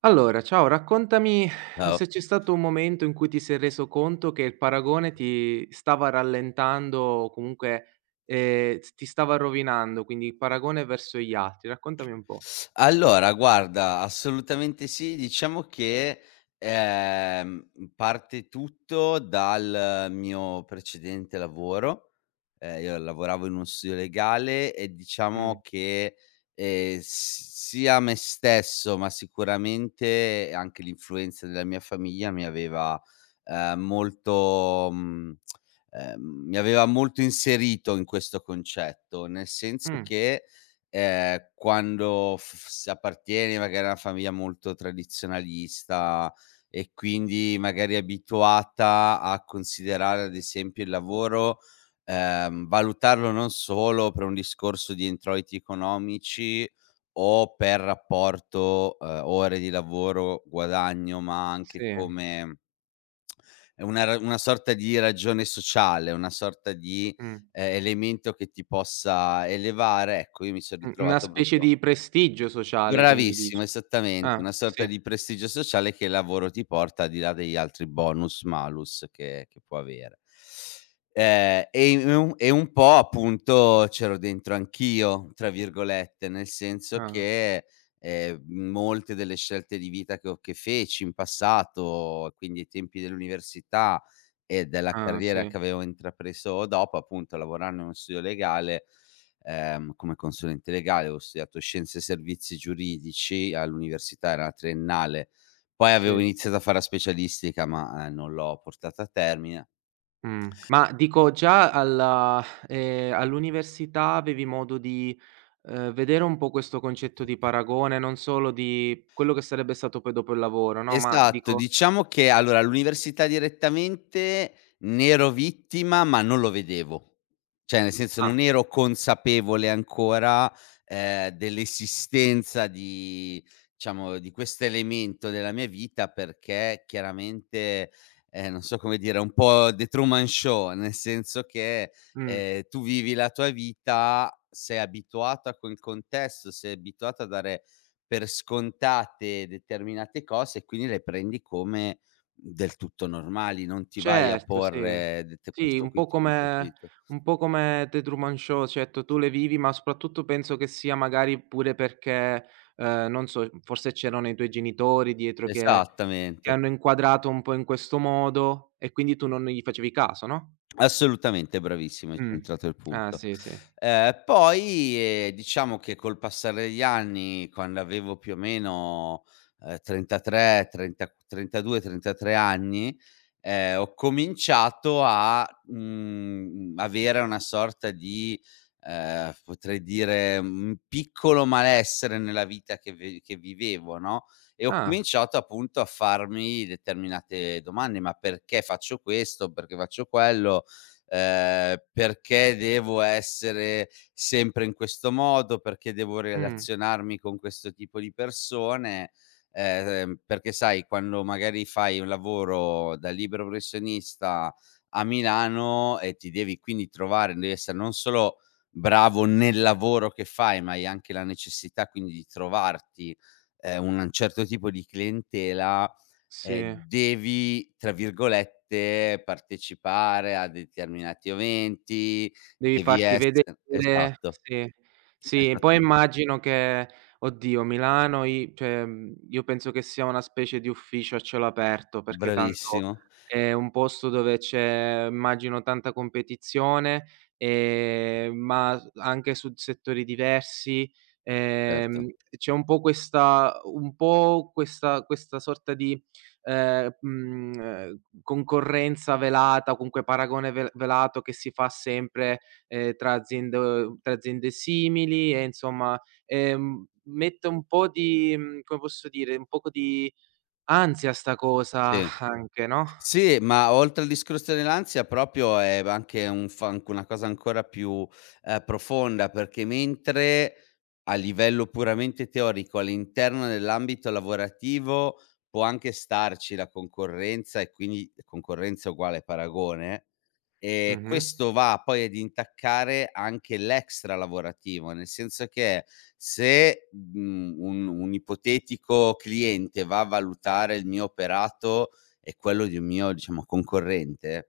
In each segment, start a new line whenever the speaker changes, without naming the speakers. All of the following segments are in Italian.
Allora, ciao, raccontami
Ciao.
se c'è stato un momento in cui ti sei reso conto che il paragone ti stava rallentando o comunque, s ti stava rovinando, quindi il paragone verso gli altri. Raccontami un po'.
Allora guarda, assolutamente sì. Diciamo che, ehm, parte tutto dal mio precedente lavoro. Io lavoravo in uno studio legale e
Mh.
diciamo che, s sia me stesso, ma sicuramente anche l'influenza della mia famiglia mi aveva, molto ehm, mi aveva molto inserito in questo concetto, nel senso
Mh.
che, quando f f si appartieni magari a una famiglia molto tradizionalista e quindi magari abituata a considerare ad esempio il lavoro, valutarlo non solo per un discorso di introiti economici o per rapporto, ore di lavoro, guadagno, ma anche
Sì.
come è una sorta di ragione sociale, una sorta di,
Mh.
elemento che ti possa elevare, ecco, io mi son
U una
ritrovato
specie
proprio.
di prestigio sociale, quindi
Bravissimo,
dici.
esattamente,
Ah,
una sorta
sì.
di prestigio sociale che il lavoro ti porta al di là degli altri bonus, malus che può avere. E un po' appunto c'ero dentro anch'io, tra virgolette, nel senso
Ah,
che, molte delle scelte di vita che feci in passato, quindi ai tempi dell'università e della
ah,
carriera
sì,
che avevo intrapreso dopo, appunto lavorando in uno studio legale, come consulente legale, avevo studiato scienze e servizi giuridici all'università, era la triennale, poi avevo
sì.
iniziato a fare la specialistica ma, non l'ho portata a termine.
Mh. Ma dico, già alla all'università avevi modo di, vedere un po' questo concetto di paragone, non solo di quello che sarebbe stato poi dopo il lavoro, no, ma
Esatto,
dico.
diciamo che allora all'università direttamente ne ero vittima, ma non lo vedevo. Cioè, nel senso, non
Ah,
ero consapevole ancora, dell'esistenza di, diciamo, di questo elemento della mia vita, perché chiaramente, non so come dire, un po' The Truman Show, nel senso che,
mh,
tu vivi la tua vita, sei abituato a quel contesto, sei abituato a dare per scontate determinate cose e quindi le prendi come del tutto normali, non ti vai a
certo, sì.
porre, dette
Sì,
questo
un
qui
po'
tipo di
come
quesito.
un po' come The Truman Show, certo, tu le vivi, ma soprattutto penso che sia magari pure perché, non so, forse c'erano i tuoi genitori dietro che ti
Esattamente.
hanno inquadrato un po' in questo modo e quindi tu non gli facevi caso, no?
Assolutamente, bravissimo, hai
Mh.
centrato il
Ah,
punto.
sì, sì.
Poi, diciamo che col passare degli anni, quando avevo più o meno, 33, 30 32, 33 anni, ho cominciato a, avere una sorta di, potrei dire, un piccolo malessere nella vita che vivevo, no, e ho
Ah,
cominciato appunto a farmi determinate domande: "Ma perché faccio questo? Perché faccio quello?" Perché devo essere sempre in questo modo, perché devo
mh,
relazionarmi con questo tipo di persone, perché sai quando magari fai un lavoro da libero professionista a Milano e ti devi quindi trovare, devi essere non solo bravo nel lavoro che fai, ma hai anche la necessità quindi di trovarti, un certo tipo di clientela,
sì.
devi, tra virgolette, "partecipare" a determinati eventi,
Devi
devi
farti
ess
vedere,
esatto,
sì, sì, e poi
esattamente.
immagino che, oddio, Milano, i cioè, io penso che sia una specie di ufficio a cielo aperto, perché tanto
Bravissimo,
è un posto dove c'è, immagino, tanta competizione, ma s anche su settori diversi,
certo.
ehm, c'è un po' questa questa sorta di, concorrenza velata, comunque paragone ve velato che si fa sempre, tra aziende simili, e insomma, mette un po' di, come posso dire, un poco di ansia sta cosa
Sì.
anche, no?
Sì, ma oltre al discorso dell'ansia proprio è anche un fa anche una cosa ancora più, profonda, perché mentre a livello puramente teorico all'interno dell'ambito lavorativo può anche starci la concorrenza e quindi concorrenza uguale paragone.
Mh-mh,
Questo va poi ad intaccare anche l'extra lavorativo, nel senso che se, un ipotetico cliente va a valutare il mio operato e quello di un mio, diciamo, concorrente.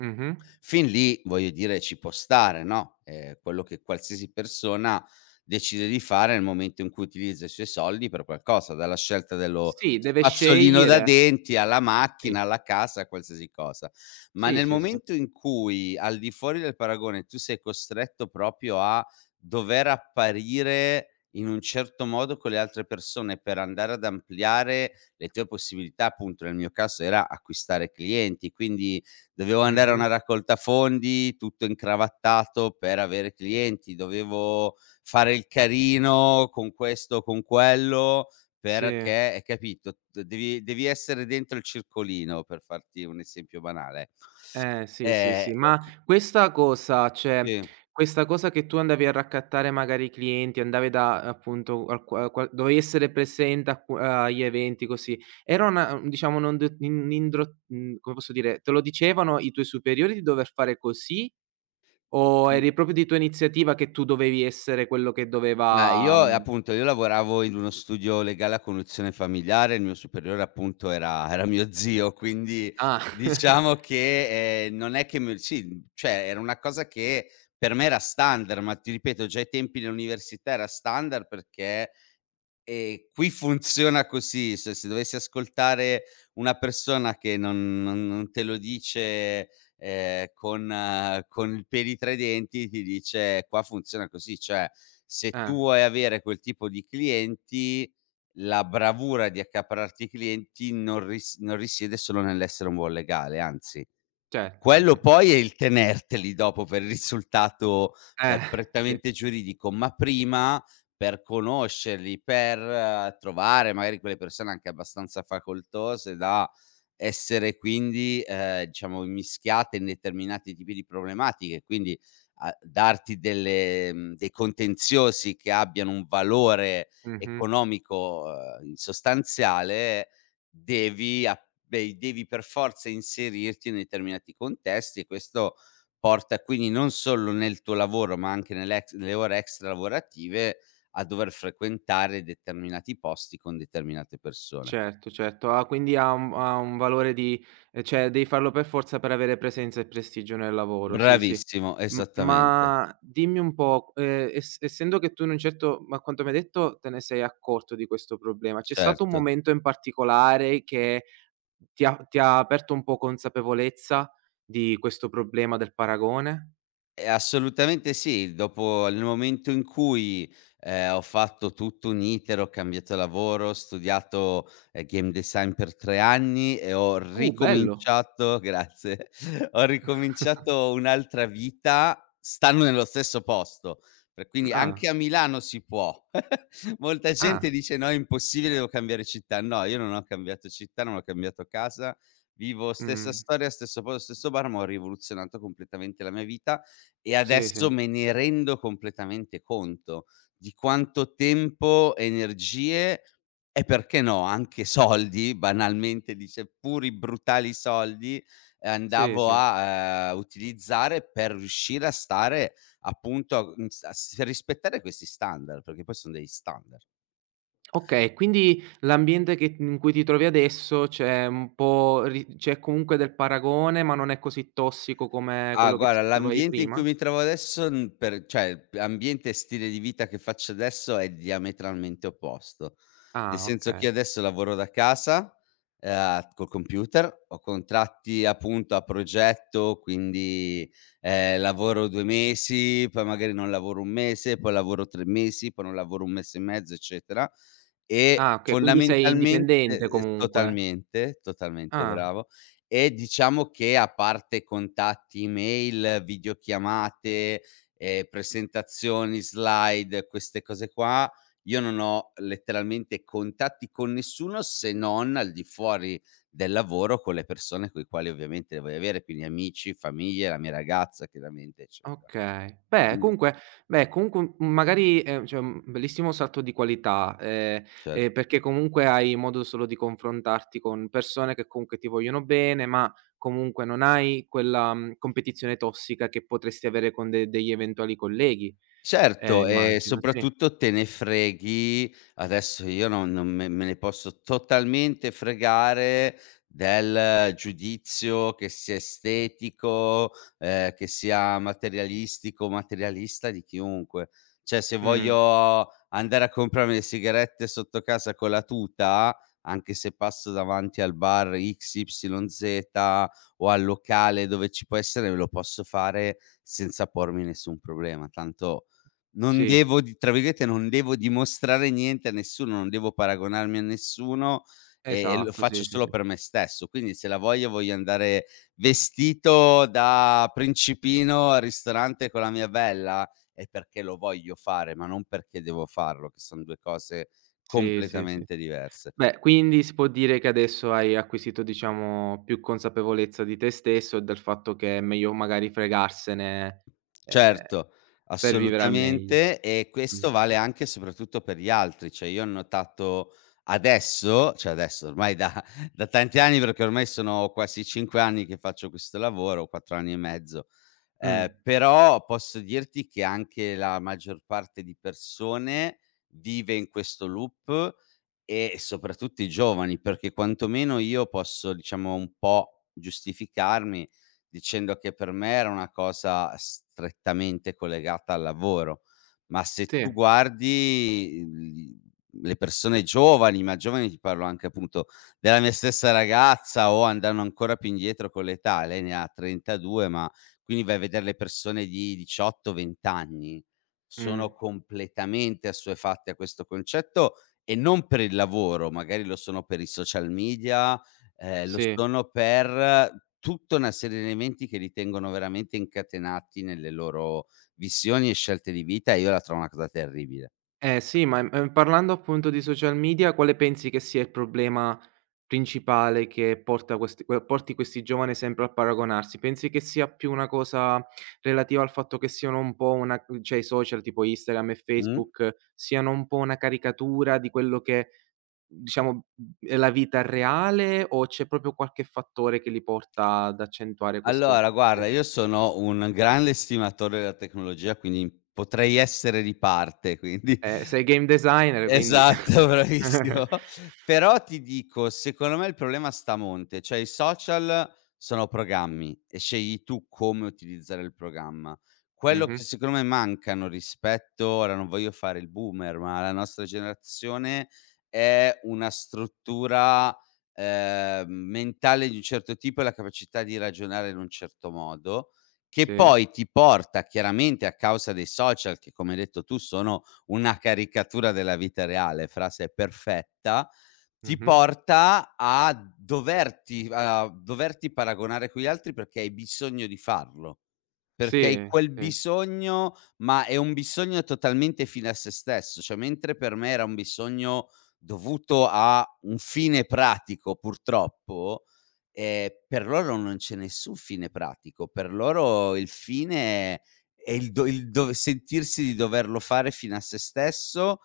mh-mh.
Fin lì, voglio dire, ci può stare, no, è quello che qualsiasi persona decide di fare nel momento in cui utilizza i suoi soldi per qualcosa, dalla scelta dello
Sì, deve
spazzolino da
scegliere.
denti alla macchina,
Sì,
alla casa, a qualsiasi cosa. Ma
sì,
nel
sì, sì.
momento in cui, al di fuori del paragone, tu sei costretto proprio a dover apparire in un certo modo con le altre persone per andare ad ampliare le tue possibilità, appunto nel mio caso era acquistare clienti. Quindi dovevo andare a una
Mh-mh,
raccolta fondi, tutto incravattato per avere clienti, dovevo fare il carino con questo, con quello,
sì.
perché hai capito, d devi devi essere dentro il circolino, per farti un esempio banale.
Sì, sì, sì.
E
Ma
qui, sì.
questa cosa che tu andavi a raccattare magari i clienti, andavi da appunto al qua qua dovevi essere presente a qu agli eventi così, era una diciamo non d in indro mhmm, come posso dire, te lo dicevano i tuoi superiori di dover fare così, o
Mh.
eri proprio di tua iniziativa che tu dovevi essere quello che
Beh, io
doveva mhmm,
appunto, io lavoravo in uno studio legale a conduzione familiare, il mio superiore appunto era mio zio. Quindi
ah.
diciamo che, non è che mi, sì, cioè era una cosa che per me era standard, ma ti ripeto già ai tempi dell'università era standard perché, qui funziona così, se se dovessi ascoltare una persona che non te lo dice, con il peli tra i denti, ti dice: "Qua funziona così." Cioè, se tu
Eh,
vuoi avere quel tipo di clienti, la bravura di accaparrarti i clienti non risiede solo nell'essere un buon legale, anzi
certo, sì,
quello
sì.
poi è il tenerteli dopo per il risultato,
Eh, sì.
prettamente giuridico, ma prima per conoscerli, per trovare magari quelle persone anche abbastanza facoltose da essere quindi, diciamo, immischiate in determinati tipi di problematiche, quindi a darti delle dei contenziosi che abbiano un valore
Mh-mh.
economico, sostanziale. Devi a beh, devi per forza inserirti in determinati contesti e questo porta quindi non solo nel tuo lavoro, ma anche nell'ex nelle ore extra lavorative a dover frequentare determinati posti con determinate persone.
Certo, certo. Ah, quindi ha un valore di, cioè devi farlo per forza per avere presenza e prestigio nel lavoro, sì, sì.
Bravissimo,
M
esattamente.
ma dimmi un po', essendo che tu, in un certo ma a quanto mi hai detto, te ne sei accorto di questo problema, c'è stato un
Certo.
momento in particolare che ti ha aperto un po' consapevolezza di questo problema del paragone?
Assolutamente sì. Dopo nel momento in cui, ho fatto tutto un iter, ho cambiato lavoro, ho studiato, game design per 3 anni e ho
Bello.
ricominciato grazie, ho ricominciato un'altra vita stando nello stesso posto. Per quindi
Ah,
anche a Milano si può. Molta gente
ah,
dice: "No, è impossibile, devo cambiare città." No, io non ho cambiato città, non ho cambiato casa, vivo stessa
mh.
storia, stesso posto, stesso bar, ma ho rivoluzionato completamente la mia vita e
Sì, sì.
adesso me ne rendo completamente conto di quanto tempo, energie e perché no, anche soldi, banalmente, di seppur i brutali soldi,
Sì,
andavo
sì.
a, utilizzare per riuscire a stare appunto a, mhmm, s a s rispettare questi standard, perché poi son degli standard.
Okay, quindi l'ambiente che in cui ti trovi adesso, c'è un po' ri c'è comunque del paragone, ma non è così tossico come
Ah,
quello che ti
guarda,
trovavi
l'ambiente in cui
prima?
mi trovo adesso, n per cioè, ambiente e stile di vita che faccio adesso è diametralmente opposto. Nel
Ah,
senso che
okay.
io adesso lavoro da casa, col computer, ho contratti appunto a progetto, quindi, lavoro 2 mesi, poi magari non lavoro 1 mese, poi lavoro 3 mesi, poi non lavoro 1 mese e mezzo, eccetera. E
Ah, okay, quindi sei
fondamentalmente,
indipendente comunque.
totalmente, totalmente
Ah.
bravo. E diciamo che a parte contatti email, videochiamate, presentazioni, slide, queste cose qua, io non ho letteralmente contatti con nessuno, se non al di fuori del lavoro con le persone coi quali ovviamente le vuoi avere, quindi amici, famiglie, la mia ragazza chiaramente, eccetera.
Okay. Beh,
Mh.
comunque beh, comunque m magari è un bellissimo salto di qualità,
cer
perché comunque hai modo solo di confrontarti con persone che comunque ti vogliono bene, ma comunque non hai quella, competizione tossica che potresti avere con de degli eventuali colleghi,
Certo, e
immagino, sì.
soprattutto te ne freghi adesso, io non me ne posso totalmente fregare del giudizio, che sia estetico, che sia materialistico, materialista, di chiunque. Cioè, se
Mh,
voglio andare a comprarmi le sigarette sotto casa con la tuta, anche se passo davanti al bar XYZ o al locale dove ci può essere, lo posso fare senza pormi nessun problema. Tanto non
sì,
devo di, tra virgolette, "non devo dimostrare niente a nessuno, non devo paragonarmi a nessuno e lo
esatto,
faccio
sì, sì,
solo
sì.
per me stesso". Quindi se la voglio, voglio andare vestito da principino al ristorante con la mia bella, è perché lo voglio fare, ma non perché devo farlo, che son 2 cose
Sì, sì, sì.
completamente diverse.
Beh, quindi si può dire che adesso hai acquisito, diciamo, più consapevolezza di te stesso e del fatto che è meglio magari fregarsene, ehm,
Certo,
per vivere al meglio.
assolutamente, e
Mh.
questo vale anche e soprattutto per gli altri. Cioè io ho notato adesso, cioè adesso ormai da da tanti anni, perché ormai sono quasi 5 anni che faccio questo lavoro, 4 anni e mezzo.
Mh.
Però posso dirti che anche la maggior parte di persone vive in questo loop, e soprattutto i giovani, perché quantomeno io posso, diciamo, un po' giustificarmi dicendo che per me era una cosa strettamente collegata al lavoro. Ma se
Sì.
tu guardi l le persone giovani, ma giovani ti parlo anche appunto della mia stessa ragazza o andando ancora più indietro con l'età, lei ne ha 32, ma quindi vai a vedere le persone di 18, 20 anni,
Mh.
sono completamente assuefatte a questo concetto e non per il lavoro, magari lo sono per i social media, lo
Sì.
sono per tutta una serie di elementi che li tengono veramente incatenati nelle loro visioni e scelte di vita, e io la trovo una cosa terribile.
Eh sì, ma, parlando appunto di social media, quale pensi che sia il problema principale che porta, questi que porti questi giovani sempre a paragonarsi? Pensi che sia più una cosa relativa al fatto che siano un po' una cioè i social tipo Instagram e
Mh?
Facebook siano un po' una caricatura di quello che, diciamo, è la vita reale, o c'è proprio qualche fattore che li porta ad accentuare questo?
Allora guarda,
Ce
io sono un grande estimatore della tecnologia, quindi potrei essere di parte, quindi
Eh, sei game designer quindi.
esatto, bravissimo. Però ti dico, secondo me il problema sta a monte, cioè i social sono programmi e scegli tu come utilizzare il programma. Quello
Mh-mh.
che secondo me mancano rispetto, ora non voglio fare il boomer, ma la nostra generazione è una struttura, mentale di un certo tipo e la capacità di ragionare in un certo modo, che
Sì.
poi ti porta chiaramente a causa dei social che, come hai detto tu, sono una caricatura della vita reale, frase perfetta, ti
Mh-mh.
porta a doverti paragonare con gli altri perché hai bisogno di farlo. Perché hai
Sì,
quel
sì.
bisogno, ma è un bisogno totalmente fine a se stesso, cioè mentre per me era un bisogno dovuto a un fine pratico purtroppo, per loro non c'è nessun fine pratico, per loro il fine è il dove sentirsi di doverlo fare fine a se stesso.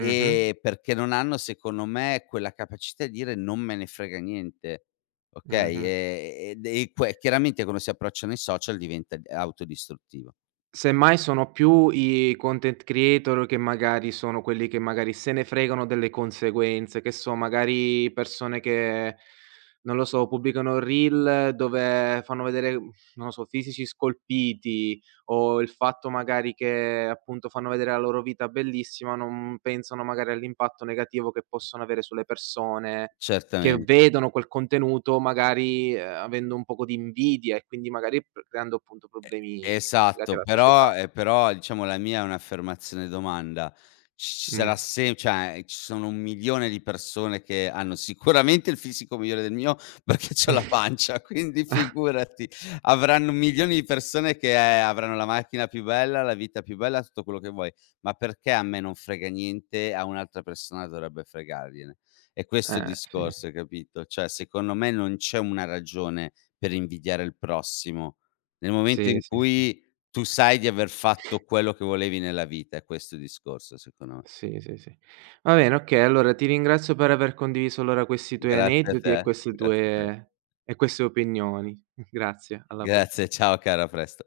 Mh-mh,
Perché non hanno secondo me quella capacità di dire: "Non me ne frega niente", okay,
mh-mh.
ed e que chiaramente quando si approcciano ai social diventa autodistruttivo.
Semmai sono più i content creator che magari sono quelli che magari se ne fregano delle conseguenze, che so, magari persone che, non lo so, pubblicano reel dove fanno vedere, non lo so, fisici scolpiti, o il fatto magari che appunto fanno vedere la loro vita bellissima, non pensano magari all'impatto negativo che possono avere sulle persone che
Certamente.
vedono quel contenuto, magari, avendo un poco di invidia, e quindi magari p creando appunto problemi legati
Esatto,
alla
però
società.
però diciamo la mia è un'affermazione domanda. Ci ci
Mh.
sarà sem cioè ci sono 1.000.000 di persone che hanno sicuramente il fisico migliore del mio, perché c'ho la pancia, quindi figurati. Avranno milioni di persone che avranno la macchina più bella, la vita più bella, tutto quello che vuoi, ma perché a me non frega niente, a un'altra persona dovrebbe fregargliene? È questo è il
Sì.
discorso, hai capito? Cioè secondo me non c'è una ragione per invidiare il prossimo. Nel momento
Sì,
in
sì, sì.
cui tu sai di aver fatto quello che volevi nella vita, è questo il discorso secondo me.
Sì, sì, sì. Va bene, okay, allora ti ringrazio per aver condiviso allora questi tuoi
Grazie a
aneddoti e
te,
queste
grazie a te.
tue e queste opinioni. Grazie, alla
Grazie,
prossima.
ciao cara, a presto.